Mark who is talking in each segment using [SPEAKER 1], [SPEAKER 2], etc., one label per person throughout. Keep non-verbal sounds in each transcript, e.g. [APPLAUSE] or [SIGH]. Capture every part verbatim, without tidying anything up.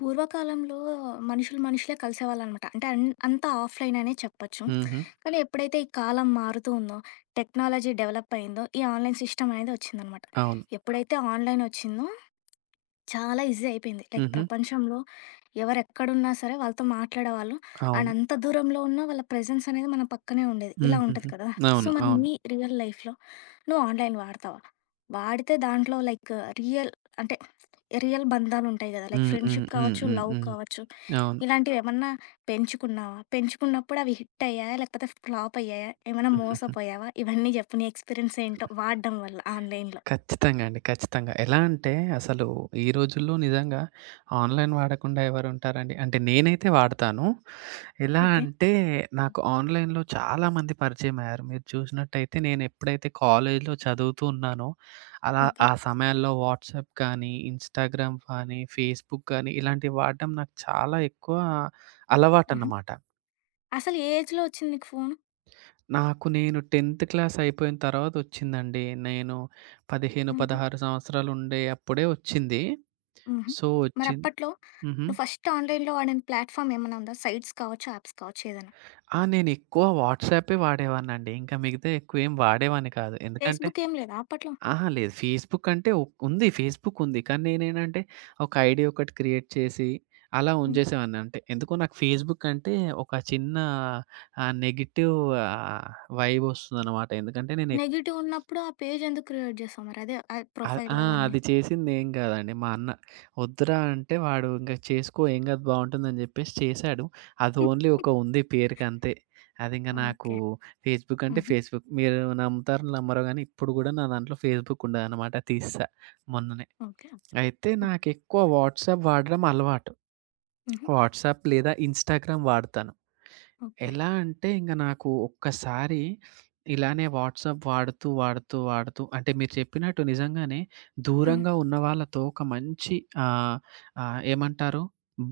[SPEAKER 1] పూర్వకాలంలో మనుషులు మనుషులే కలిసేవాళ్ళనమాట. అంటే అన్ అంతా ఆఫ్‌లైన్ అనే చెప్పొచ్చు.
[SPEAKER 2] హుహు.
[SPEAKER 1] కానీ ఎప్పుడైతే ఈ కాలం మారుతూ ఉందో, టెక్నాలజీ డెవలప్ అయిందో, ఈ ఆన్‌లైన్ సిస్టమ్ అనేది వచ్చిందనమాట.
[SPEAKER 2] అవును.
[SPEAKER 1] ఎప్పుడైతే ఆన్‌లైన్ వచ్చిందో చాలా ఈజీ అయిపోయింది. లైక్
[SPEAKER 2] హుహు.
[SPEAKER 1] ప్రపంచంలో ఎవరెక్కడున్నా సరే వాళ్ళతో మాట్లాడేవాళ్ళు. అండ్
[SPEAKER 2] అవును.
[SPEAKER 1] అంత దూరంలో ఉన్న వాళ్ళ ప్రెజెన్స్ అనేది మన పక్కనే ఉండేది. ఇలా
[SPEAKER 2] హుహుహు.
[SPEAKER 1] ఉంటది కదా! సో,
[SPEAKER 2] అవును.
[SPEAKER 1] మరి
[SPEAKER 2] అవును.
[SPEAKER 1] నీ రియల్ లైఫ్‌లో నువ్వు ఆన్‌లైన్ వాడతావా? వాడితే దాంట్లో లైక్ రియల్, అంటే రియల్ బంధాలుంటాయి గదా! లైక్
[SPEAKER 2] హ్మ్. హ్మ్.
[SPEAKER 1] ఫ్రెండ్‌షిప్
[SPEAKER 2] హ్మ్.
[SPEAKER 1] కావచ్చు,
[SPEAKER 2] హ్మ్.
[SPEAKER 1] లవ్
[SPEAKER 2] హ్మ్.
[SPEAKER 1] కావచ్చు.
[SPEAKER 2] అవును.
[SPEAKER 1] ఇలాంటివేమన్నా పెంచుకున్నావా? పెంచుకున్నప్పుడు అవి హిట్ అయ్యాయా? లేకపోతే ఫ్లాప్ అయ్యాయా? ఏమైనా
[SPEAKER 2] హుహుహు.
[SPEAKER 1] మోసపోయావా? ఇవన్నీ జెప్పు నీ ఎక్స్‌పీరియన్స్ ఏంటో వాడడం వల్ల ఆన్‌లైన్‌లో.
[SPEAKER 2] ఖచ్చితంగా అండి. ఖచ్చితంగా. ఎలా అంటే అసలు ఈ రోజుల్లో నిజంగా ఆన్‌లైన్ వాడకుండా ఎవరుంటారండి? అంటే నేనైతే వాడతాను. ఎలా
[SPEAKER 1] ఓకే.
[SPEAKER 2] అంటే నాకు ఆన్‌లైన్‌లో చాలామంది పరిచయమయ్యారు. మీరు చూసినట్టయితే నేనెప్పుడైతే కాలేజీలో చదువుతూ ఉన్నానో, అలా
[SPEAKER 1] ఓకే.
[SPEAKER 2] ఆ సమయాల్లో వాట్సాప్ కానీ, ఇన్‌స్టాగ్రామ్ కానీ, ఫేస్‌బుక్ కానీ ఇలాంటివి వాడడం నాకు చాలా ఎక్కువ
[SPEAKER 1] హుహు.
[SPEAKER 2] అలవాటన్నమాట.
[SPEAKER 1] అసలు ఏ ఏజ్‌లో ఒచ్చింది నీకు ఫోను?
[SPEAKER 2] నాకు నేను 10థ్ క్లాస్ అయిపోయిన తర్వాత వచ్చిందండి. నేను పదిహేను,
[SPEAKER 1] హుహు.
[SPEAKER 2] పదహారు సంవత్సరాలు ఉండే అప్పుడే వచ్చింది.
[SPEAKER 1] హుహు.
[SPEAKER 2] సో, వచ్చింది
[SPEAKER 1] మరప్పట్లో
[SPEAKER 2] హుహు.
[SPEAKER 1] నువ్వు ఫస్ట్ ఆన్‌లైన్‌లో వాడిన ప్లాట్‌ఫామ్ ఏమన్నా ఉందా? సైట్స్ కావచ్చు, యాప్స్ కావచ్చు ఏదైనా?
[SPEAKER 2] ఆ! నేను ఎక్కువ వాట్సాపే వాడేవాడినండి. ఇంకా మిగతా ఎక్కువ ఏం వాడేవాడిని కాదు. ఎందుకంటే
[SPEAKER 1] ఫేస్‌బుక్ ఏం లేదా అప్పట్లో?
[SPEAKER 2] అహా! లేదు. ఫేస్‌బుక్ అంటే ఉ ఉంది. ఫేస్‌బుక్ ఉంది. కానీ నేనేంటంటే ఒక ఐడీ ఒకటి క్రియేట్ చేసి అలా
[SPEAKER 1] హ్మ్.
[SPEAKER 2] ఉంచేసేవాడిని అంతే. ఎందుకో నాకు ఫేస్‌బుక్ అంటే ఒక చిన్న ఆహ్, నెగెటివ్ ఆహ్, వైబ్ వస్తుందన్నమాట. ఎందుకంటే నేను
[SPEAKER 1] నెగెటివ్ ఉన్నప్పుడు ఆ పేజ్ ఎందుకు క్రియేట్ జేసావు మరి? అదే ఆ
[SPEAKER 2] అ
[SPEAKER 1] ప్రొఫైల్
[SPEAKER 2] ఆ!
[SPEAKER 1] అవన్నీ.
[SPEAKER 2] అది చేసిందేం కాదండి. మా అన్న వద్దురా అంటే వాడు ఇంక చేసుకో ఏం కాదు బావుంటుందని చెప్పేసి చేశాడు. అది
[SPEAKER 1] హ్మ్.
[SPEAKER 2] ఓన్లీ ఒక ఉంది పేరుకంతే. అది ఇంక నాకు
[SPEAKER 1] ఓకే.
[SPEAKER 2] ఫేస్‌బుక్ అంటే
[SPEAKER 1] హుహు.
[SPEAKER 2] ఫేస్‌బుక్. మీరు నమ్ముతారో నమ్మరో గానీ ఇప్పుడు గూడా నా దాంట్లో ఫేస్‌బుక్ ఉండదనమాట తీసేసా మొన్ననే.
[SPEAKER 1] ఓకే.
[SPEAKER 2] అయితే
[SPEAKER 1] ఓకే. హ్మ్.
[SPEAKER 2] నాకెక్కువ వాట్సాప్ వాడడం అలవాటు.
[SPEAKER 1] హుహు.
[SPEAKER 2] వాట్సాప్ లేదా ఇన్‌స్టాగ్రామ్ వాడతాను.
[SPEAKER 1] ఓకే.
[SPEAKER 2] ఎలా అంటే ఇంక నాకు ఒక్కసారి ఇలానే వాట్సాప్ వాడుతూ, వాడుతూ, వాడుతూ అంటే మీరు చెప్పినట్టు నిజంగానే
[SPEAKER 1] హ్మ్.
[SPEAKER 2] దూరంగా ఉన్న వాళ్ళతో ఒక మంచి ఆహ్, ఆహ్, ఏమంటారు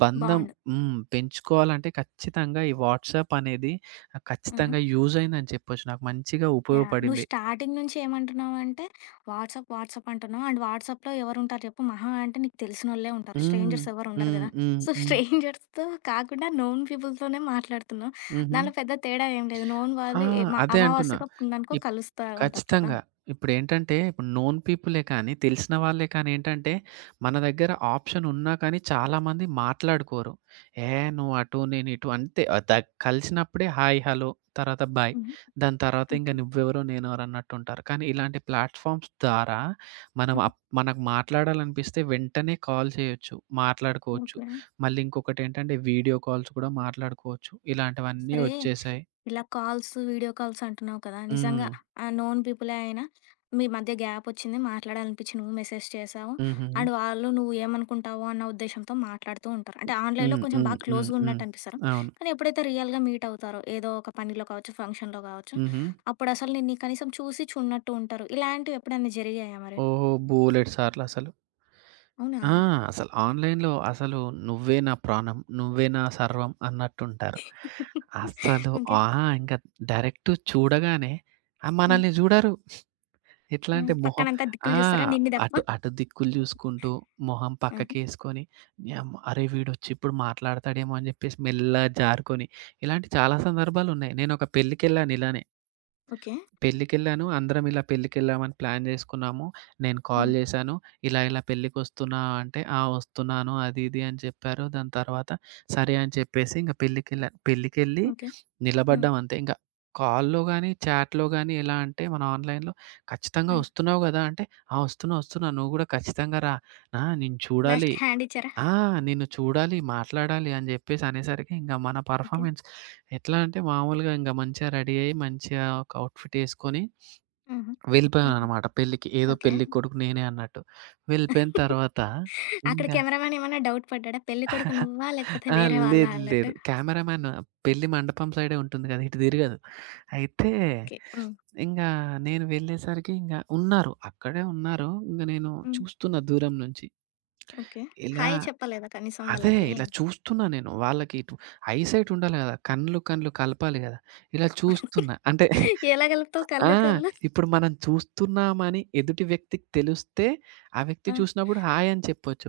[SPEAKER 2] బంధం
[SPEAKER 1] బావుండు.
[SPEAKER 2] హ్మ్. పెంచుకోవాలంటే ఖచ్చితంగా ఈ వాట్సాప్ అనేది ఆహ్,
[SPEAKER 1] ఆహా!
[SPEAKER 2] ఖచ్చితంగా యూజ్ అయిందని చెప్పొచ్చు. నాకు మంచిగా
[SPEAKER 1] యాహ్! నువ్వు
[SPEAKER 2] ఉపయోగపడింది.
[SPEAKER 1] స్టార్టింగ్ నుంచి ఏమంటున్నావంటే వాట్సాప్, వాట్సాప్ అంటున్నావు. అండ్ వాట్సాప్‌లో ఎవరుంటారు చెప్పు? మహా అంటే నీకు తెలిసినోళ్ళే ఉంటారు.
[SPEAKER 2] హ్మ్.
[SPEAKER 1] స్ట్రేంజర్స్ ఎవరు ఉండరు
[SPEAKER 2] హ్మ్.
[SPEAKER 1] గదా!
[SPEAKER 2] హ్మ్.
[SPEAKER 1] సో,
[SPEAKER 2] హ్మ్.
[SPEAKER 1] స్ట్రేంజర్స్‌తో కాకుండా నోన్ పీపుల్‌తోనే మాట్లాడుతున్నావు.
[SPEAKER 2] హుహు.
[SPEAKER 1] దాంట్లో పెద్ద తేడా ఏం లేదు. నోన్
[SPEAKER 2] ఆ!
[SPEAKER 1] వాళ్ళు ఏ మ
[SPEAKER 2] అదే అంటున్నా.
[SPEAKER 1] అమావాస్యకో, పుణ్యానికో
[SPEAKER 2] ఇప్
[SPEAKER 1] కలుస్తా ఉంటారు కదా!
[SPEAKER 2] ఖచ్చితంగా. ఇప్పుడేంటంటే, ఇప్పుడు నోన్ పీపులే కానీ, తెలిసిన వాళ్ళే కానీ ఏంటంటే, మన దగ్గర ఆప్షన్ ఉన్నా కానీ చాలామంది మాట్లాడుకోరు. "ఏహ్! నువ్వు అటు, నేను ఇటు" అంతే. ఆహ్, ద కలిసినప్పుడే హాయ్, హలో, తర్వాత బాయ్.
[SPEAKER 1] హుహు.
[SPEAKER 2] దాని తర్వాత ఇంక
[SPEAKER 1] ఓకే.
[SPEAKER 2] నువ్వెవరో, నేనెవరో అన్నట్టుంటారు. కానీ ఇలాంటి ప్లాట్‌ఫామ్స్ ద్వారా మనం
[SPEAKER 1] హ్మ్.
[SPEAKER 2] అప్ మనకు మాట్లాడాలనిపిస్తే వెంటనే కాల్ చేయొచ్చు, మాట్లాడుకోవచ్చు.
[SPEAKER 1] ఓకే.
[SPEAKER 2] మళ్ళీ ఇంకొకటేంటంటే వీడియో కాల్స్ కూడా మాట్లాడుకోవచ్చు. ఇలాంటివన్నీ
[SPEAKER 1] సరే,
[SPEAKER 2] వచ్చేసాయి.
[SPEAKER 1] ఇలా కాల్స్, వీడియో కాల్స్ అంటున్నావు కదా! నిజంగా
[SPEAKER 2] హ్మ్.
[SPEAKER 1] ఆ నోన్ పీపులే అయినా మీ మధ్య గ్యాప్ వచ్చింది. మాట్లాడాలనిపించి నువ్వు మెసేజ్ చేశావు.
[SPEAKER 2] హుహు.
[SPEAKER 1] అండ్ వాళ్ళు నువ్వు ఏమనుకుంటావో అన్న ఉద్దేశ్యంతో మాట్లాడుతూ ఉంటారు. అంటే ఆన్‌లైన్‌లో
[SPEAKER 2] హ్మ్.
[SPEAKER 1] కొంచెం
[SPEAKER 2] హ్మ్.
[SPEAKER 1] బాగా
[SPEAKER 2] హ్మ్.
[SPEAKER 1] క్లోజ్‌గా
[SPEAKER 2] హ్మ్.
[SPEAKER 1] ఉన్నట్టు అనిపిస్తారు.
[SPEAKER 2] అవును.
[SPEAKER 1] కానీ ఎప్పుడైతే రియల్‌గా మీట్ అవుతారో ఏదో ఒక పనిలో కావచ్చు, ఫంక్షన్‌లో కావచ్చు,
[SPEAKER 2] హుహు.
[SPEAKER 1] అప్పుడు అసలు నిన్ను కనీసం చూసి చూడనట్టు ఉంటారు. ఇలాంటివి ఎప్పుడన్నా జరిగాయా మరి?
[SPEAKER 2] ఓహో! బోలెడు సార్లసలు.
[SPEAKER 1] అవునా?
[SPEAKER 2] ఆ! అసలు ఆన్‌లైన్‌లో అసలు "నువ్వే నా ప్రాణం, నువ్వే నా సర్వం" అన్నట్టుంటారు. అస్సలు
[SPEAKER 1] ఓకే.
[SPEAKER 2] ఆ! ఇంక డైరెక్ట్ చూడగానే ఆహ్,
[SPEAKER 1] హ్మ్.
[SPEAKER 2] మనల్ని జూడరు. ఎట్లా
[SPEAKER 1] హ్మ్.
[SPEAKER 2] అంటే మొహం
[SPEAKER 1] పక్కనంతా దిక్కులు
[SPEAKER 2] ఆ!
[SPEAKER 1] చూస్తారా నిన్ను తప్ప?
[SPEAKER 2] అటు అటు దిక్కులు జూసుకుంటూ, మొహం
[SPEAKER 1] ఆహా!
[SPEAKER 2] పక్కకేసుకొని, "నీయమ్మ అరే! వీడొచ్చిప్పుడు మాట్లాడతాడేమో" అని జెప్పేసి మెల్లగా జారుకొని, ఇలాంటి చాలా సందర్భాలున్నాయి. నేనొక పెళ్ళికెళ్ళాను ఇలానే.
[SPEAKER 1] ఓకే.
[SPEAKER 2] పెళ్ళికెళ్ళాను. అందరం ఇలా పెళ్ళికెళ్ళామని ప్లాన్ జేసుకున్నాము. నేను కాల్
[SPEAKER 1] హ్మ్.
[SPEAKER 2] జేశాను. ఇలా ఇలా పెళ్ళికొస్తున్నావా అంటే, "ఆ! వస్తున్నాను." అది ఇది అని చెప్పారు. దాని తర్వాత సరే అని చెప్పేసి ఇంక పెళ్ళికెళ్ళాను. పెళ్ళికెళ్ళి
[SPEAKER 1] ఓకే. హ్మ్.
[SPEAKER 2] నిలబడ్డాం అంతే. ఇంక కాల్‌లో గాని, చాట్‌లో గాని ఎలా అంటే మన ఆన్‌లైన్‌లో "ఖచ్చితంగా
[SPEAKER 1] హ్మ్.
[SPEAKER 2] వస్తున్నావు గదా!" అంటే, "ఆ! వస్తున్నా. వస్తున్నా. నువ్వు గూడా ఖచ్చితంగా రా. ఆ! నిన్ను చూడాలి."
[SPEAKER 1] లాస్ట్‌కి హ్యాండ్ ఇచ్చారా?
[SPEAKER 2] ఆ! నిన్ను చూడాలి, మాట్లాడాలి అని జెప్పేసి అనేసరికి ఇంగ మన
[SPEAKER 1] ఓకే.
[SPEAKER 2] పెర్ఫార్మన్స్ ఎట్లా అంటే మామూలుగా ఇంగ మంచిగా రెడీ అయ్యి, మంచిగా ఒక అవుట్‌ఫిట్ యేసుకొని
[SPEAKER 1] హుహు. హ్మ్.
[SPEAKER 2] వెళ్ళిపోయాననమాట పెళ్ళికి. ఏదో
[SPEAKER 1] ఓకే.
[SPEAKER 2] పెళ్ళి కొడుకు నేనే అన్నట్టు. వెళ్ళిపోయిన
[SPEAKER 1] [LAUGHS]
[SPEAKER 2] తర్వాత
[SPEAKER 1] అక్కడ
[SPEAKER 2] ఇంకా
[SPEAKER 1] కెమెరామెన్ ఏమన్నా డౌట్ పడ్డాడా? పెళ్ళికొడుకు
[SPEAKER 2] [LAUGHS]
[SPEAKER 1] నువ్వా? లేకపోతే
[SPEAKER 2] ఆ!
[SPEAKER 1] వేరే వాళ్ళా
[SPEAKER 2] లేదు, లేదు.
[SPEAKER 1] అన్నట్టు?
[SPEAKER 2] కెమెరామాన్ పెళ్లి మండపం సైడే ఉంటుంది గదా! ఇటు తిరగదు. అయితే
[SPEAKER 1] ఓకే. హ్మ్.
[SPEAKER 2] ఇంగా నేను వెళ్ళేసరికి ఇంగ ఉన్నారు. అక్కడే ఉన్నారు. ఇంగ నేను
[SPEAKER 1] హ్మ్.
[SPEAKER 2] చూస్తున్నా దూరం నుంచి.
[SPEAKER 1] ఓకే.
[SPEAKER 2] ఇలా
[SPEAKER 1] హాయ్ చెప్పలేదా కనీసం
[SPEAKER 2] అదే
[SPEAKER 1] వాళ్ళకి?
[SPEAKER 2] ఇలా చూస్తున్నా నేను. వాళ్ళకి ఇటు ఐ సైట్ ఉండాలి గదా! కళ్ళు, కళ్ళు కలపాలి గదా! ఇలా చూస్తున్నా. అంటే
[SPEAKER 1] ఎలా కలుపుతావు
[SPEAKER 2] ఆ!
[SPEAKER 1] కళ్ళు కళ్ళు?
[SPEAKER 2] ఇప్పుడు మనం చూస్తున్నామని ఎదుటి వ్యక్తికి తెలిస్తే, ఆ వ్యక్తి
[SPEAKER 1] ఆ!
[SPEAKER 2] చూసినప్పుడు హాయ్ అని చెప్పొచ్చు.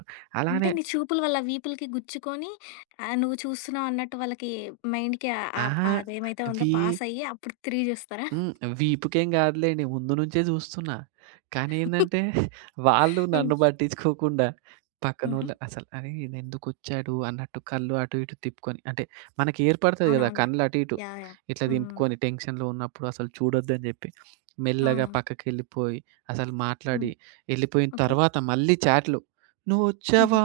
[SPEAKER 1] అంటే
[SPEAKER 2] అలానే
[SPEAKER 1] నీ చూపులు వాళ్ళ వీపులకి గుచ్చుకొని ఆహ్, నువ్వు చూస్తున్నావు అన్నట్టు వాళ్ళకి మైండ్‌కి ఆహ్, ఆహ్,
[SPEAKER 2] అహా!
[SPEAKER 1] అదేమైతే
[SPEAKER 2] వీ
[SPEAKER 1] ఉందో పాస్ అయ్యి అప్పుడు తిరిగి చూస్తారా?
[SPEAKER 2] హ్మ్. వీపుకేం గాదులేండి. ముందు నుంచే జూస్తున్నా. కానీ ఏందంటే, వాళ్ళు
[SPEAKER 1] హ్మ్.
[SPEAKER 2] నన్ను పట్టించుకోకుండా
[SPEAKER 1] హుహు.
[SPEAKER 2] పక్కనోళ్ళ అసలు అరే! ఈయనెందుకొచ్చాడు అన్నట్టు కళ్ళు అటు ఇటు తిప్పుకొని అంటే మనకి ఏర్పడతది గదా!
[SPEAKER 1] అవునవునులే.
[SPEAKER 2] కళ్ళు అటు ఇటు
[SPEAKER 1] యాహ్! యాహ్!
[SPEAKER 2] ఇట్లా
[SPEAKER 1] హ్మ్.
[SPEAKER 2] దింపుకొని టెన్షన్‌లో ఉన్నప్పుడు అసలు చూడొద్దని జెప్పి, మెల్లగా
[SPEAKER 1] అవునవును.
[SPEAKER 2] పక్కకెళ్ళిపోయి, అసలు
[SPEAKER 1] హ్మ్.
[SPEAKER 2] మాట్లాడి, ఎళ్ళిపోయిన
[SPEAKER 1] ఓకే.
[SPEAKER 2] తర్వాత మళ్ళీ చాట్‌లు.
[SPEAKER 1] హుహు.
[SPEAKER 2] "నువ్వొచ్చావా?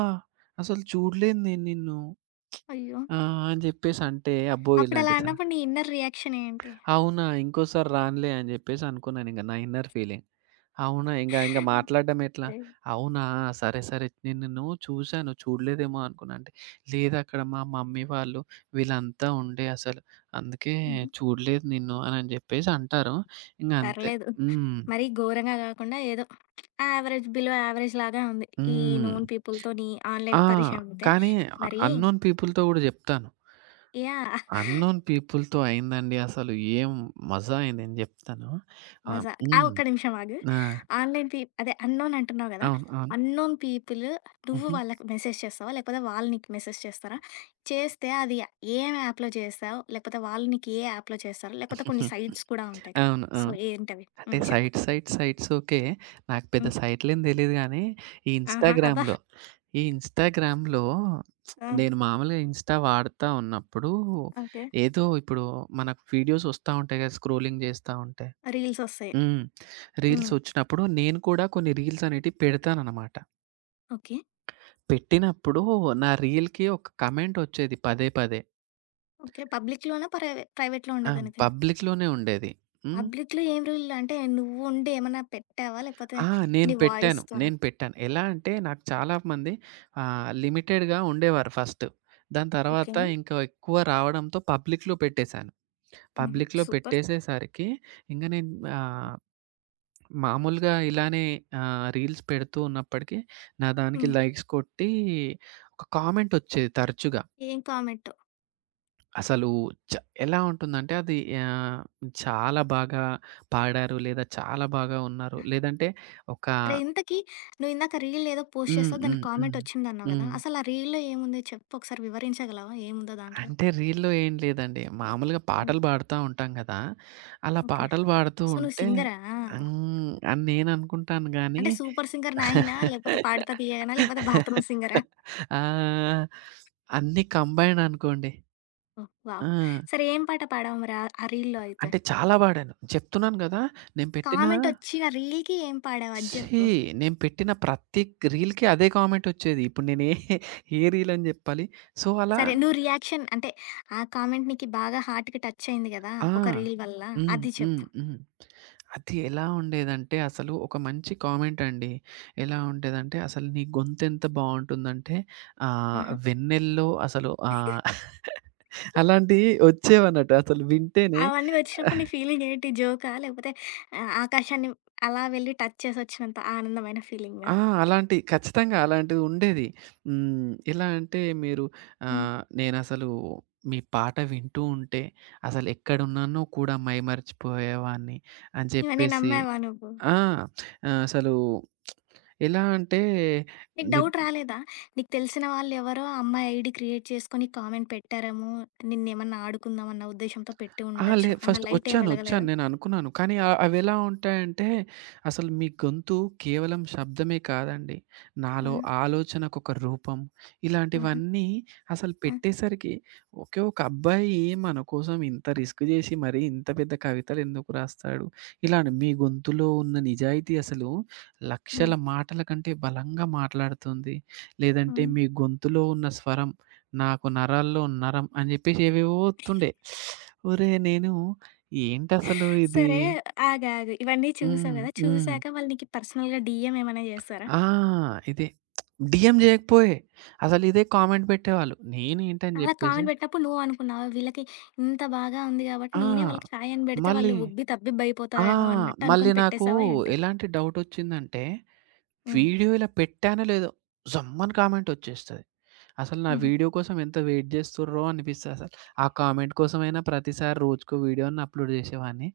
[SPEAKER 2] అసలు చూడలేదు నేను నిన్ను"
[SPEAKER 1] అయ్యో!
[SPEAKER 2] ఆహ్, అని జెప్పేసంటే అబ్బో! ఇలాంటి
[SPEAKER 1] అప్పుడలా
[SPEAKER 2] స
[SPEAKER 1] అన్నప్పుడు నీ ఇన్నర్ రియాక్షన్ ఏంటి?
[SPEAKER 2] అవునా! ఇంకోసారి రానులే అని జెప్పేసి అనుకున్నానింక నా ఇన్నర్ ఫీలింగ్. అవునా! ఇంగ ఇంగ మాట్లాడడం ఎట్లా? అవునా! సరే, సరే. నిన్ను చూసాను. చూడలేదేమో అనుకున్నా అంటే, లేదక్కడ మా మమ్మీ వాళ్ళు వీళ్ళంతా ఉండే అసలు. అందుకే
[SPEAKER 1] హుహు.
[SPEAKER 2] చూడలేదు నిన్ను అని జెప్పేసి అంటారు. ఇంగ అంతే.
[SPEAKER 1] పర్లేదు.
[SPEAKER 2] హ్మ్.
[SPEAKER 1] మరీ ఘోరంగా గాకుండా ఏదో యావరేజ్ బిలో యావరేజ్ లాగా ఉంది. ఈ
[SPEAKER 2] హ్మ్.
[SPEAKER 1] నోన్ పీపుల్‌తోని
[SPEAKER 2] ఆ!
[SPEAKER 1] ఆన్‌లైన్ పరిచయం అయితే.
[SPEAKER 2] కానీ అ
[SPEAKER 1] మరి
[SPEAKER 2] అన్నోన్ పీపుల్‌తో గూడా జెప్తాను.
[SPEAKER 1] యాహ్!
[SPEAKER 2] అన్నోన్ పీపుల్‌తో అయిందండి అసలు ఏం మజా అయింది. నేను జెప్తాను. ఆహ్,
[SPEAKER 1] మజా. ఆ!
[SPEAKER 2] హ్మ్.
[SPEAKER 1] ఒక్క నిమిషం ఆగు.
[SPEAKER 2] ఆ!
[SPEAKER 1] ఆన్‌లైన్ పీ అదే అన్‌నోన్ అంటున్నావు గదా!
[SPEAKER 2] అవును. అవును.
[SPEAKER 1] అన్‌నోన్ పీపుల్ నువ్వు
[SPEAKER 2] హుహు.
[SPEAKER 1] వాళ్ళకి మెసేజ్ చేస్తావా? లేకపోతే వాళ్ళు నీకు మెసేజ్ చేస్తారా? చేస్తే అది ఏం యాప్‌లో చేస్తావు? లేకపోతే వాళ్ళు నీకు ఏ యాప్‌లో చేస్తారు?
[SPEAKER 2] [LAUGHS]
[SPEAKER 1] లేకపోతే
[SPEAKER 2] హుహు.
[SPEAKER 1] కొన్ని సైట్స్ కూడా ఉంటాయి కదా!
[SPEAKER 2] అవును.
[SPEAKER 1] సో
[SPEAKER 2] అవును.
[SPEAKER 1] ఏంటవి?
[SPEAKER 2] అంటే
[SPEAKER 1] హ్మ్. చెప్పు.
[SPEAKER 2] Site site sites okay. నాకు పెద్ద
[SPEAKER 1] హ్మ్.
[SPEAKER 2] సైట్‌లేం తెలీదు గానీ, ఈ
[SPEAKER 1] ఆహా! అబ్బా!
[SPEAKER 2] ఇన్‌స్టాగ్రామ్‌లో, ఈ ఇన్‌స్టాగ్రామ్‌లో
[SPEAKER 1] ఆ!
[SPEAKER 2] నేను మామూలుగా ఇన్‌స్టా వాడతా ఉన్నప్పుడు,
[SPEAKER 1] ఓకే.
[SPEAKER 2] ఏదో ఇప్పుడు మనకు వీడియోస్ వస్తా ఉంటాయి కదా! స్క్రోలింగ్ చేస్తా ఉంటే.
[SPEAKER 1] రీల్సొస్తాయి.
[SPEAKER 2] హ్మ్.
[SPEAKER 1] హ్మ్.
[SPEAKER 2] రీల్స్ వచ్చినప్పుడు నేను కూడా కొన్ని రీల్స్ అనేటివి పెడతాననమాట.
[SPEAKER 1] ఓకే.
[SPEAKER 2] పెట్టినప్పుడు నా రీల్‌కి ఒక కమెంట్ వచ్చేది పదే పదే.
[SPEAKER 1] ఓకే. పబ్లిక్‌లోనా? ప్రైవే ప్రైవేట్‌లో
[SPEAKER 2] ఆ!
[SPEAKER 1] ఉండేదనిది?
[SPEAKER 2] పబ్లిక్‌లోనే ఉండేది. హ్మ్.
[SPEAKER 1] పబ్లిక్‌లో ఏం రీల్లు అంటే నువ్వుండి ఏమన్నా పెట్టావా? లేకపోతే
[SPEAKER 2] ఆ! నేను
[SPEAKER 1] నీ
[SPEAKER 2] పెట్టాను.
[SPEAKER 1] వాయిస్‌తోనా?
[SPEAKER 2] నేను పెట్టాను. ఎలా అంటే నాకు చాలా మంది ఆహ్, లిమిటెడ్‌గా ఉండేవారు ఫస్ట్. దాని
[SPEAKER 1] ఓకే.
[SPEAKER 2] తర్వాత ఇంకా ఎక్కువ రావడంతో పబ్లిక్‌లో పెట్టేసాను.
[SPEAKER 1] హుహు.
[SPEAKER 2] పబ్లిక్‌లో
[SPEAKER 1] సూపర్.
[SPEAKER 2] పెట్టేసేసరికి ఇంక నేను ఆహ్, మామూలుగా ఇలానే ఆహ్, రీల్స్ పెడుతూ ఉన్నప్పటికీ నా దానికి
[SPEAKER 1] హ్మ్.
[SPEAKER 2] లైక్స్ కొట్టి ఒక కామెంట్ వచ్చేది తరచుగా.
[SPEAKER 1] ఏం కామెంట్?
[SPEAKER 2] అసలు చ ఎలా ఉంటుందంటే అది ఆహ్, చాలా బాగా పాడారు లేదా చాలా బాగా ఉన్నారు. లేదంటే ఒక
[SPEAKER 1] అరే! ఇంతకి నువ్వు ఇందాక రీల్ ఏదో పోస్ట్
[SPEAKER 2] హ్మ్.
[SPEAKER 1] చేసావు. దానికి
[SPEAKER 2] హ్మ్. హ్మ్.
[SPEAKER 1] కామెంట్ వచ్చిందన్నావు కదా!
[SPEAKER 2] హ్మ్.
[SPEAKER 1] అసలు ఆ రీల్‌లో ఏముంది చెప్పు ఒకసారి వివరించగలవా? ఏముందో దాంట్లో?
[SPEAKER 2] అంటే రీల్‌లో ఏం లేదండి. మామూలుగా
[SPEAKER 1] హ్మ్.
[SPEAKER 2] పాటలు పాడుతా ఉంటాం కదా! అలా
[SPEAKER 1] ఓకే.
[SPEAKER 2] పాటలు పాడుతూ
[SPEAKER 1] సో, నువ్వు
[SPEAKER 2] ఉంటే
[SPEAKER 1] సింగరా?
[SPEAKER 2] హ్మ్. అని నేననుకుంటాను గానీ
[SPEAKER 1] అంటే సూపర్ సింగర్ నాయినా? లేకపోతే పాడుతా తీయగానా? లేకపోతే బాత్రూమ్ సింగరా?
[SPEAKER 2] ఆ! అన్నీ కంబైన్ అనుకోండి.
[SPEAKER 1] ఓహ్!
[SPEAKER 2] ఆ!
[SPEAKER 1] వావ్! సరే, ఏం పాట పాడావు మరి ఆహ్, ఆ రీల్‌లో అయితే?
[SPEAKER 2] అంటే చాలా పాడాను. చెప్తున్నాను గదా! నేను పెట్టిన
[SPEAKER 1] కామెంటొచ్చిన రీల్‌కి ఏం పాడావు అది
[SPEAKER 2] ఛీ!
[SPEAKER 1] జెప్పు?
[SPEAKER 2] నేను పెట్టిన ప్రతి రీల్‌కి అదే కామెంట్ వచ్చేది. ఇప్పుడు నేను ఏ, ఏ రీల్ అని జెప్పాలి? సో, అలా
[SPEAKER 1] సరే, నువ్వు రియాక్షన్ అంటే, ఆ కామెంట్ నీకి బాగా హార్ట్‌కి టచ్ అయింది గదా!
[SPEAKER 2] ఆ!
[SPEAKER 1] ఒక రీల్ వల్ల.
[SPEAKER 2] హ్మ్.
[SPEAKER 1] అది
[SPEAKER 2] హ్మ్.
[SPEAKER 1] చెప్పు.
[SPEAKER 2] హ్మ్. అది ఎలా ఉండేదంటే అసలు ఒక మంచి కామెంట్ అండి. ఎలా ఉండేదంటే అసలు నీ గొంతెంత బావుంటుందంటే ఆహ్,
[SPEAKER 1] ఆహా!
[SPEAKER 2] వెన్నెల్లో అసలు ఆహ్, అలాంటియి వచ్చేవన్నట్టు. అసలు వింటేనే
[SPEAKER 1] అవన్నీ వచ్చినప్పుడు నీ ఫీలింగ్ ఏంటి? జోకా? లేకపోతే ఆహ్, ఆకాశాన్ని అలా వెళ్లి టచ్ చేసొచ్చినంత ఆనందమైన ఫీలింగా?
[SPEAKER 2] ఆ! అలాంటి ఖచ్చితంగా అలాంటిది ఉండేది. హ్మ్. ఎలా అంటే మీరు
[SPEAKER 1] హ్మ్.
[SPEAKER 2] ఆహ్, నేనసలు మీ పాట వింటూ ఉంటే అసలు ఎక్కడున్నానో కూడా మైమర్చిపోయేవాడిని అని
[SPEAKER 1] ఇవన్నీ
[SPEAKER 2] చెప్పేసి
[SPEAKER 1] నమ్మావా నువ్వు?
[SPEAKER 2] ఆ! ఆహ్, అసలు ఎలా అంటే
[SPEAKER 1] నీకు
[SPEAKER 2] ని
[SPEAKER 1] డౌట్ రాలేదా? నీకు తెలిసిన వాళ్ళెవరో ఆ అమ్మాయి ఐడీ క్రియేట్ చేసుకొని కామెంట్ పెట్టారేమో, నిన్నేమన్నా ఆడుకుందాం అన్న ఉద్దేశ్యంతో పెట్టి
[SPEAKER 2] ఆ! లే
[SPEAKER 1] ఉండొచ్చు అన్న
[SPEAKER 2] ఫస్ట్
[SPEAKER 1] లైట్ ఏం
[SPEAKER 2] ఒచ్చాను. ఒచ్చాను.
[SPEAKER 1] వెలగలేదా?
[SPEAKER 2] నేననుకున్నాను. కానీ ఆహ్, అవెలా ఉంటాయంటే అసలు మీ గొంతు కేవలం శబ్దమే కాదండి. నాలో
[SPEAKER 1] హ్మ్.
[SPEAKER 2] ఆలోచనకొక రూపం
[SPEAKER 1] హుహు.
[SPEAKER 2] ఇలాంటివన్నీ అసలు
[SPEAKER 1] హ్మ్.
[SPEAKER 2] పెట్టేసరికి ఒకే ఒక అబ్బాయి మన కోసం ఇంత రిస్క్ జేసి మరీ ఇంత పెద్ద కవితలెందుకు రాస్తాడు? ఇలానే మీ గొంతులో ఉన్న నిజాయితీ అసలు లక్షల
[SPEAKER 1] హ్మ్.
[SPEAKER 2] మాటల కంటే బలంగా మాట్లాడుతుంది. లేదంటే
[SPEAKER 1] హ్మ్.
[SPEAKER 2] మీ గొంతులో ఉన్న స్వరం నాకు నరాల్లో నరం అని జెప్పేసి ఏవేవో ఒత్తుండే. ఒరేయ్! నేను ఏంటసలు ఇది?
[SPEAKER 1] సరే, ఆగాగు. ఇవన్నీ చూసావు
[SPEAKER 2] హ్మ్.
[SPEAKER 1] గదా!
[SPEAKER 2] హ్మ్.
[SPEAKER 1] చూసాక వాళ్ళు నీకు పర్సనల్‌గా డీఎం ఏమైనా జేసారా?
[SPEAKER 2] ఆ! ఇదే. డీఎం జేయకపోయే. అసలిదే కామెంట్ పెట్టేవాళ్ళు. నేనేంటని
[SPEAKER 1] అలా
[SPEAKER 2] జెప్పేసి
[SPEAKER 1] కామెంట్ పెట్టినప్పుడు నువ్వనుకున్నావా? వీళ్ళకి ఇంత బాగా ఉంది గాబట్టి
[SPEAKER 2] ఆ!
[SPEAKER 1] నేనే వాళ్ళకి హాయ్ అని బెడితే
[SPEAKER 2] మళ్ళీ
[SPEAKER 1] వాళ్ళు ఉబ్బి
[SPEAKER 2] ఆ!
[SPEAKER 1] తబ్బిబ్బయిపోతారేమో అన్నట్టు
[SPEAKER 2] మళ్ళీ
[SPEAKER 1] అనుకోని
[SPEAKER 2] నాకు
[SPEAKER 1] పెట్టేసావా ఏంటి?
[SPEAKER 2] ఎలాంటి డౌటొచ్చిందంటే
[SPEAKER 1] హ్మ్.
[SPEAKER 2] వీడియో ఇలా పెట్టానో లేదో జమ్మని కామెంట్ వచ్చేస్తది. అసలు నా
[SPEAKER 1] హుహు.
[SPEAKER 2] వీడియో కోసం ఎంత వెయిట్ చేస్తుర్రో అనిపిస్తదసలు. ఆ కామెంట్ కోసమైనా ప్రతిసారి రోజుకో వీడియోని అప్‌లోడ్ చేసేవాడిని.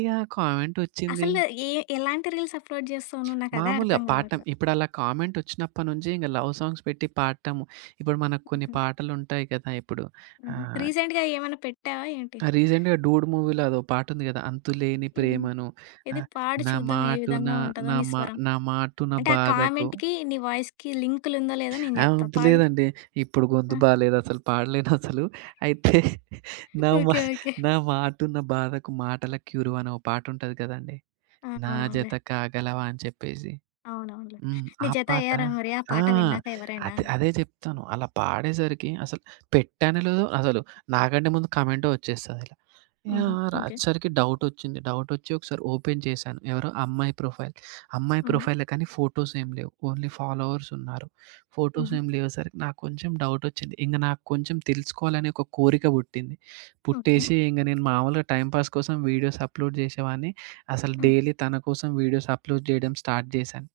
[SPEAKER 2] ఇక కామెంట్ వచ్చింది.
[SPEAKER 1] అసలు ఏ ఎలాంటి రీల్స్ అప్‌లోడ్ జేస్తావు నువ్వు? నాకదే
[SPEAKER 2] మామూలుగా
[SPEAKER 1] అర్థం
[SPEAKER 2] పాడటం.
[SPEAKER 1] గావట్లేదు.
[SPEAKER 2] ఇప్పుడు అలా కామెంట్ వచ్చినప్పటి నుంచి ఇంక లవ్ సాంగ్స్ పెట్టి పాడటము. ఇప్పుడు మనకు కొన్ని
[SPEAKER 1] హుహు.
[SPEAKER 2] పాటలుంటాయి కదా! ఇప్పుడు
[SPEAKER 1] హుహు.
[SPEAKER 2] ఆహ్,
[SPEAKER 1] రీసెంట్‌గా ఏమన్నా పెట్టావా ఏంటి?
[SPEAKER 2] రీసెంట్‌గా 'డూడ్' మూవీలో అదో పాటుంది కదా! అంతులేని
[SPEAKER 1] హ్మ్.
[SPEAKER 2] ప్రేమను
[SPEAKER 1] ఇది
[SPEAKER 2] ఆహ్,
[SPEAKER 1] పాడు
[SPEAKER 2] నా
[SPEAKER 1] చూద్దాం ఏ
[SPEAKER 2] మాటున
[SPEAKER 1] విధంగా ఉంటదో
[SPEAKER 2] నా
[SPEAKER 1] నీ
[SPEAKER 2] మా
[SPEAKER 1] స్వరం.
[SPEAKER 2] నా మాటున
[SPEAKER 1] అంటే ఆ
[SPEAKER 2] బాధకు
[SPEAKER 1] కామెంట్‌కి నీ వాయిస్‌కి లింకులుందో లేదో నేను
[SPEAKER 2] ఆ!
[SPEAKER 1] జెప్తా.
[SPEAKER 2] అంత
[SPEAKER 1] పాడు.
[SPEAKER 2] లేదండి. ఇప్పుడు
[SPEAKER 1] ఆ!
[SPEAKER 2] గొంతు బాలేదసలు పాడలేనసలు. అయితే [LAUGHS] నా మా
[SPEAKER 1] ఓకే. ఓకే.
[SPEAKER 2] నా మాటున్న బాధకు మాటల క్యూరువ అని ఒక పాటుంటది కదండీ.
[SPEAKER 1] ఆ!
[SPEAKER 2] నా
[SPEAKER 1] అవునవునులే.
[SPEAKER 2] జత కాగలవా అని చెప్పేసి.
[SPEAKER 1] అవునవునులే.
[SPEAKER 2] హ్మ్.
[SPEAKER 1] నీ
[SPEAKER 2] ఆ
[SPEAKER 1] జత
[SPEAKER 2] పాట
[SPEAKER 1] అయ్యారా మరి ఆ
[SPEAKER 2] ఆ!
[SPEAKER 1] పాట విన్నాక ఎవరైనా?
[SPEAKER 2] అదే, అదే జెప్తాను. అలా పాడేసరికి అసలు పెట్టానో లేదో అసలు నాకంటే ముందు కామెంటే వచ్చేస్తదిలా.
[SPEAKER 1] హుహు.
[SPEAKER 2] యాహ్! రా
[SPEAKER 1] ఓకే.
[SPEAKER 2] వచ్చేసరికి డౌటొచ్చింది. డౌటొచ్చి ఒకసారి ఓపెన్ చేశాను. ఎవరో అమ్మాయి ప్రొఫైల్. అమ్మాయి
[SPEAKER 1] హ్మ్.
[SPEAKER 2] ప్రొఫైలే కానీ ఫోటోస్ ఏం లేవు. ఓన్లీ ఫాలోవర్స్ ఉన్నారు. ఫోటోస్
[SPEAKER 1] హుహు.
[SPEAKER 2] ఏం లేవుసరికి నాకు కొంచెం డౌటొచ్చింది. ఇంక నాకు కొంచెం తెలుసుకోవాలనే ఒక కోరిక పుట్టింది.
[SPEAKER 1] ఓకే.
[SPEAKER 2] పుట్టేసి ఇంక నేను మామూలుగా టైమ్ పాస్ కోసం వీడియోస్ అప్‌లోడ్ చేసేవాడిని. అసలు
[SPEAKER 1] హ్మ్.
[SPEAKER 2] డైలీ తన కోసం వీడియోస్ అప్‌లోడ్ చేయడం స్టార్ట్ చేశాను.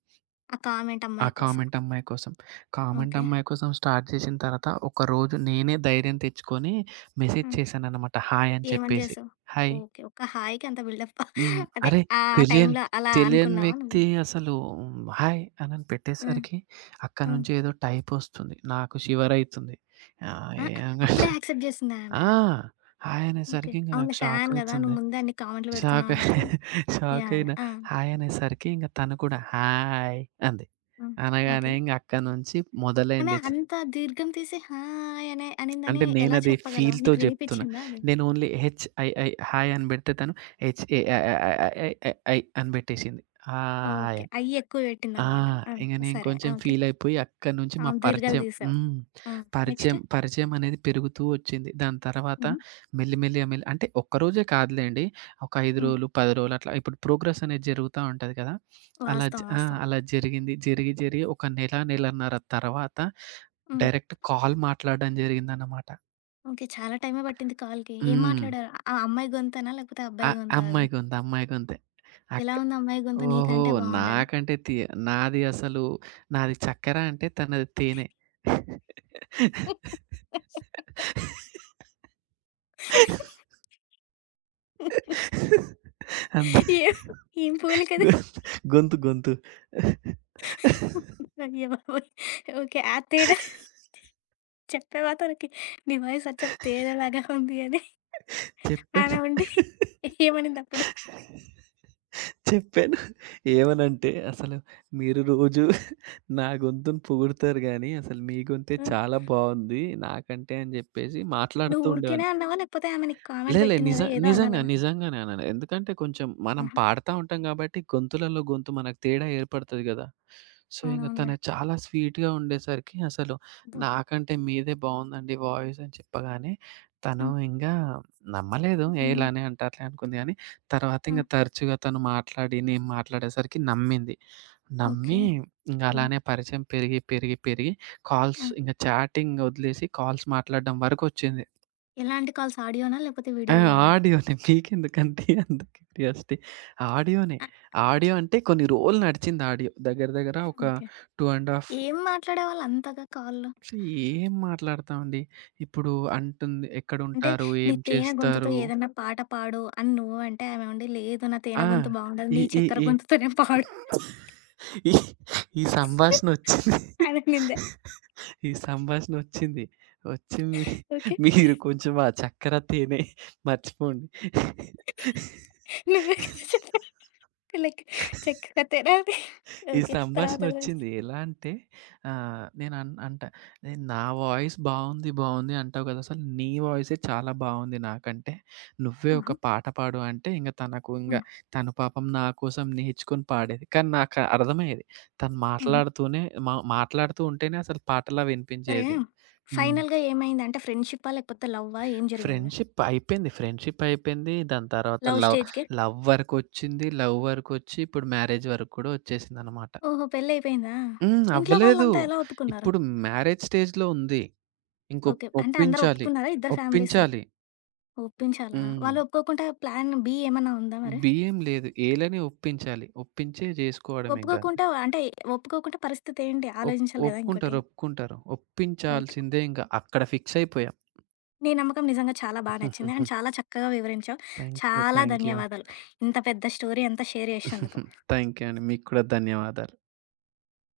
[SPEAKER 1] ఆ కామెంట్
[SPEAKER 2] ఆ
[SPEAKER 1] అమ్మాయి కోసం.
[SPEAKER 2] కామెంట్ అమ్మాయి కోసం. Comment
[SPEAKER 1] okay.
[SPEAKER 2] అమ్మాయి కోసం స్టార్ట్ చేసిన తర్వాత, ఒకరోజు నేనే ధైర్యం తెచ్చుకొని మెసేజ్
[SPEAKER 1] హ్మ్.
[SPEAKER 2] చేశాననమాట హాయ్ అని
[SPEAKER 1] ఏమని
[SPEAKER 2] చెప్పేసి.
[SPEAKER 1] జేసావు?
[SPEAKER 2] హాయ్.
[SPEAKER 1] ఓకే. ఒక్క హాయికి అంత బిల్డప్పా?
[SPEAKER 2] హ్మ్.
[SPEAKER 1] అదే
[SPEAKER 2] అరే!
[SPEAKER 1] ఆ
[SPEAKER 2] తెలియని
[SPEAKER 1] టైంలో అలా
[SPEAKER 2] తెలియని
[SPEAKER 1] అనుకున్నావా నువ్వు?
[SPEAKER 2] వ్యక్తి అసలు హాయ్ అనని
[SPEAKER 1] హ్మ్.
[SPEAKER 2] పెట్టేసరికి అక్కడి
[SPEAKER 1] హ్మ్.
[SPEAKER 2] నుంచి ఏదో టైప్ ఒస్తుంది. నాకు షివరైతుంది. ఆహ్,
[SPEAKER 1] ఆ!
[SPEAKER 2] ఏం
[SPEAKER 1] అప్పుడే యాక్సెప్ట్ జేసిందా ఆమె?
[SPEAKER 2] ఆ! Hi
[SPEAKER 1] okay.
[SPEAKER 2] అనేసరికి ఇంక నాకు
[SPEAKER 1] అవునులే ఫ్యాన్ గదా!
[SPEAKER 2] షాకయితుంది.
[SPEAKER 1] నువ్వు ముందే అన్ని కామెంట్‌లు
[SPEAKER 2] షాక్
[SPEAKER 1] పెడుతున్నావు అన్నప్పుడు
[SPEAKER 2] [LAUGHS]
[SPEAKER 1] యాహ్! యాహ్!
[SPEAKER 2] షాకయినా
[SPEAKER 1] ఆ!
[SPEAKER 2] హాయ్ అనేసరికి ఇంక తను కూడా హాయ్ అంది.
[SPEAKER 1] హ్మ్.
[SPEAKER 2] అనగానే
[SPEAKER 1] ఓకే.
[SPEAKER 2] ఇంగ అక్కడి నుంచి
[SPEAKER 1] అలా
[SPEAKER 2] మొదలైంది చి
[SPEAKER 1] అంత దీర్ఘం తీసి హాయ్ అనే
[SPEAKER 2] అంటే
[SPEAKER 1] అనిందని ఎలా
[SPEAKER 2] నేనది
[SPEAKER 1] చెప్పగలవు?
[SPEAKER 2] ఫీల్‌తో
[SPEAKER 1] నీకు
[SPEAKER 2] జెప్తున్నా.
[SPEAKER 1] వినిపిచ్చిందా అది?
[SPEAKER 2] నేను ఓన్లీ హెచ్ఐఐ హాయ్ అని బెడితే తను హెచ్ఏఐఐఐఐఐ అని బెట్టేసింది. Hi
[SPEAKER 1] okay.
[SPEAKER 2] అని.
[SPEAKER 1] ఐ ఎక్కువ
[SPEAKER 2] ఆ!
[SPEAKER 1] పెట్టిందనమాట. ఆ!
[SPEAKER 2] ఇంగ నేను
[SPEAKER 1] సరే.
[SPEAKER 2] కొంచెం
[SPEAKER 1] ఓకే.
[SPEAKER 2] ఫీలయిపోయి అక్కడి నుంచి
[SPEAKER 1] ఆ!
[SPEAKER 2] మా
[SPEAKER 1] దీర్ఘాలు
[SPEAKER 2] పరిచయం
[SPEAKER 1] తీసావు.
[SPEAKER 2] హ్మ్.
[SPEAKER 1] ఆ! నెక్స్ట్?
[SPEAKER 2] పరిచయం, పరిచయం అనేది పెరుగుతూ వచ్చింది. దాని తర్వాత
[SPEAKER 1] హుహు.
[SPEAKER 2] మెల్లిమెల్లిగా మెల్లి అంటే ఒక్కరోజే కాదులెండి. ఒక ఐదు
[SPEAKER 1] హ్మ్.
[SPEAKER 2] రోజులు, పది రోజులు అట్లా ఇప్పుడు ప్రోగ్రెస్ అనేది జరుగుతా ఉంటది కదా! అలా జ
[SPEAKER 1] వాస్తవం.
[SPEAKER 2] ఆ!
[SPEAKER 1] వాస్తవం.
[SPEAKER 2] అలా జరిగింది. జరిగి జరిగి ఒక నెల, నెలన్నర తర్వాత
[SPEAKER 1] హ్మ్.
[SPEAKER 2] డైరెక్ట్ కాల్ మాట్లాడడం జరిగిందన్నమాట.
[SPEAKER 1] ఓకే. చాలా టైమే పట్టింది కాల్‌కి. ఏం
[SPEAKER 2] హ్మ్.
[SPEAKER 1] మాట్లాడారు? ఆ అమ్మాయి గొంతేనా? లేకపోతే
[SPEAKER 2] అ
[SPEAKER 1] అబ్బాయి గొంతా అది?
[SPEAKER 2] అమ్మాయి గొంతు, అమ్మాయి గొంతే.
[SPEAKER 1] ఎలా
[SPEAKER 2] అక్
[SPEAKER 1] ఉంది అమ్మాయి గొంతు
[SPEAKER 2] ఓహో!
[SPEAKER 1] నీకంటే బావుండేనా?
[SPEAKER 2] నాకంటే తి నాది అసలు నాది చక్కెర అంటే తనది తేనె. అంత
[SPEAKER 1] ఏం ఏం పోలికది?
[SPEAKER 2] గొ గొంతు గొంతు.
[SPEAKER 1] అయ్య బాబోయ్! ఓకే. అత్తేనా? చెప్పావా తనకి? నీ వాయిస్ అచ్చం తేనెలాగా ఉంది అని.
[SPEAKER 2] చెప్పాను.
[SPEAKER 1] ఆమె ఉండి ఏమనిందప్పుడు?
[SPEAKER 2] చెప్పాను. ఏమనంటే అసలు మీరు రోజు నా గొంతుని పొగుడుతారు గానీ, అసలు మీ గొంతే
[SPEAKER 1] హ్మ్.
[SPEAKER 2] చాలా బావుంది నాకంటే అని జెప్పేసి మాట్లాడుతూ
[SPEAKER 1] నువ్వు ఊరికేనే
[SPEAKER 2] ఉండేవాడిని.
[SPEAKER 1] అన్నావా? లేకపోతే ఆమె నీకు
[SPEAKER 2] లే,
[SPEAKER 1] కామెంట్
[SPEAKER 2] లే.
[SPEAKER 1] పెట్టింది
[SPEAKER 2] నిజ
[SPEAKER 1] కదా! ఏదో
[SPEAKER 2] నిజంగా.
[SPEAKER 1] అనాలనా?
[SPEAKER 2] నిజంగానేనండి. ఎందుకంటే కొంచెం మనం
[SPEAKER 1] ఆహా!
[SPEAKER 2] పాడుతా ఉంటాం గాబట్టి గొంతులలో గొంతు మనకు తేడా ఏర్పడతది గదా! సో, ఇంగ
[SPEAKER 1] అవునవునులే.
[SPEAKER 2] తను చాలా స్వీట్‌గా ఉండేసరికి అసలు
[SPEAKER 1] అబ్బో!
[SPEAKER 2] నాకంటే మీదే బావుందండి వాయిస్ అని చెప్పగానే తను
[SPEAKER 1] హ్మ్.
[SPEAKER 2] ఇంగా నమ్మలేదు. ఏ
[SPEAKER 1] హ్మ్.
[SPEAKER 2] ఇలానే అంటారులే అనుకుంది గానీ, తర్వాత
[SPEAKER 1] ఆ!
[SPEAKER 2] ఇంగ తరచుగా తను మాట్లాడి నేను మాట్లాడేసరికి నమ్మింది.
[SPEAKER 1] ఓకే.
[SPEAKER 2] నమ్మి ఇంగ
[SPEAKER 1] హ్మ్.
[SPEAKER 2] అలానే పరిచయం పెరిగి, పెరిగి, పెరిగి కాల్స్
[SPEAKER 1] ఆ!
[SPEAKER 2] ఇంగ చాటింగ్ ఒదిలేసి కాల్స్ మాట్లాడడం వరకొచ్చింది.
[SPEAKER 1] ఎలాంటి కాల్స్ ఆడియోనా? లేకపోతే
[SPEAKER 2] ఆ!
[SPEAKER 1] వీడియో గూడానా?
[SPEAKER 2] ఆడియోనే. మీకెందుకండి అంత క్యూరియాసిటీ? ఆడియోనే.
[SPEAKER 1] ఆ!
[SPEAKER 2] ఆడియో అంటే కొన్ని రోజులు నడిచింది ఆడియో. దగ్గర దగ్గర ఒక
[SPEAKER 1] ఓకే.
[SPEAKER 2] రెండున్నర ½
[SPEAKER 1] ఏం మాట్లాడేవాళ్ళు అంతగా కాల్‌లో?
[SPEAKER 2] ఛీ! ఏం మాట్లాడతామండి. ఇప్పుడు అంటుంది
[SPEAKER 1] అంటే
[SPEAKER 2] ఎక్కడుంటారు?
[SPEAKER 1] నీ
[SPEAKER 2] ఏం
[SPEAKER 1] తేనె గొంతుతో
[SPEAKER 2] చేస్తారు?
[SPEAKER 1] ఏదన్నా పాట పాడు అని నువ్వంటే ఆమె ఉండి లేదు నా తేనె
[SPEAKER 2] ఆ!
[SPEAKER 1] గొంతు బాగుండదు.
[SPEAKER 2] ఈ
[SPEAKER 1] నీ
[SPEAKER 2] ఈ
[SPEAKER 1] చక్కెర
[SPEAKER 2] ఈ
[SPEAKER 1] గొంతుతోనే పాడు
[SPEAKER 2] ఈ ఈ సంభాషణొచ్చింది.
[SPEAKER 1] అననిందా?
[SPEAKER 2] ఈ సంభాషణొచ్చింది. వచ్చి మీ
[SPEAKER 1] ఓకే.
[SPEAKER 2] మీరు కొంచెం ఆ చక్కెర, తేనె మర్చిపోండి.
[SPEAKER 1] నువ్వే కదా చెప్పావు. లైక్ చక్కగా తెరాలి.
[SPEAKER 2] ఈ
[SPEAKER 1] ఓకే. తర్వాత ఎలా
[SPEAKER 2] సంభాషణొచ్చింది.
[SPEAKER 1] వచ్చింది?
[SPEAKER 2] ఎలా అంటే ఆహ్, నేను అన్ అంటా, "నేను నా వాయిస్ బావుంది, బావుంది అంటావు కదా! అసలు నీ వాయిసే చాలా బావుంది నాకంటే. నువ్వే ఒక
[SPEAKER 1] హుహు.
[SPEAKER 2] పాట పాడు" అంటే ఇంక తనకు ఇంగ
[SPEAKER 1] హ్మ్.
[SPEAKER 2] తను పాపం నా కోసం నేర్చుకొని పాడేది. కానీ నాకు అర్థమయ్యేది. తను
[SPEAKER 1] హుహు.
[SPEAKER 2] మాట్లాడుతూనే మా మాట్లాడుతూ ఉంటేనే అసలు పాటలా
[SPEAKER 1] సరే,
[SPEAKER 2] వినిపించేది. హ్మ్.
[SPEAKER 1] ఫైనల్‌గా ఏమైంది? అంటే ఫ్రెండ్‌షిప్పా? లేకపోతే లవ్వా? ఏం జరిగింది?
[SPEAKER 2] ఫ్రెండ్‌షిప్ అయిపోయింది. ఫ్రెండ్‌షిప్ అయిపోయింది. దాని తర్వాత
[SPEAKER 1] లవ్
[SPEAKER 2] లవ్
[SPEAKER 1] స్టేజ్‌కే.
[SPEAKER 2] లవ్ వరకొచ్చింది. లవ్ వరకొచ్చి ఇప్పుడు మ్యారేజ్ వరకు కూడా వచ్చేసిందనమాట.
[SPEAKER 1] ఓహో! పెళ్లయిపోయిందా?
[SPEAKER 2] హ్మ్.
[SPEAKER 1] ఇంట్లో
[SPEAKER 2] అవ్వలేదు.
[SPEAKER 1] వాళ్ళంతా ఎలా ఒప్పుకున్నారు?
[SPEAKER 2] ఇప్పుడు మ్యారేజ్ స్టేజ్‌లో ఉంది. ఇంకొప్
[SPEAKER 1] ఓకే. అంటే అందరూ
[SPEAKER 2] ఒప్పించాలి.
[SPEAKER 1] ఒప్పుకున్నారా? ఇద్దరు ఫ్యామిలీస్
[SPEAKER 2] ఒప్పించాలి.
[SPEAKER 1] ఒప్పించాలా?
[SPEAKER 2] హ్మ్.
[SPEAKER 1] వాళ్ళు ఒప్పుకోకుండా ప్లాన్ బి ఏమన్నా ఉందా మరి?
[SPEAKER 2] బిఏం లేదు. ఏలని ఒప్పించాలి. ఒప్పించే జేసుకోవడమే ఇంక అంతే.
[SPEAKER 1] ఒప్పుకోకుండా అంటే ఒప్పుకోకుండా పరిస్థితి ఏంటి?
[SPEAKER 2] ఒప్
[SPEAKER 1] ఆలోచించాలి కదా! ఇంకోటి.
[SPEAKER 2] ఒప్పుకుంటారు. ఒప్పుకుంటారు.
[SPEAKER 1] ఓకే.
[SPEAKER 2] ఒప్పించాల్సిందే ఇంగ. అక్కడ ఫిక్స్ అయిపోయాం.
[SPEAKER 1] నీ నమ్మకం నిజంగా చాలా బా నచ్చింది. అండ్
[SPEAKER 2] [LAUGHS]
[SPEAKER 1] చాలా చక్కగా వివరించావు.
[SPEAKER 2] Thank you.
[SPEAKER 1] చాలా
[SPEAKER 2] థాంక్ యూ.
[SPEAKER 1] ధన్యవాదాలు. ఇంత పెద్ద స్టోరీ అంతా షేర్ చేసినందుకు.
[SPEAKER 2] థాంక్ యూ [LAUGHS] అండి. మీకు కూడా ధన్యవాదాలు.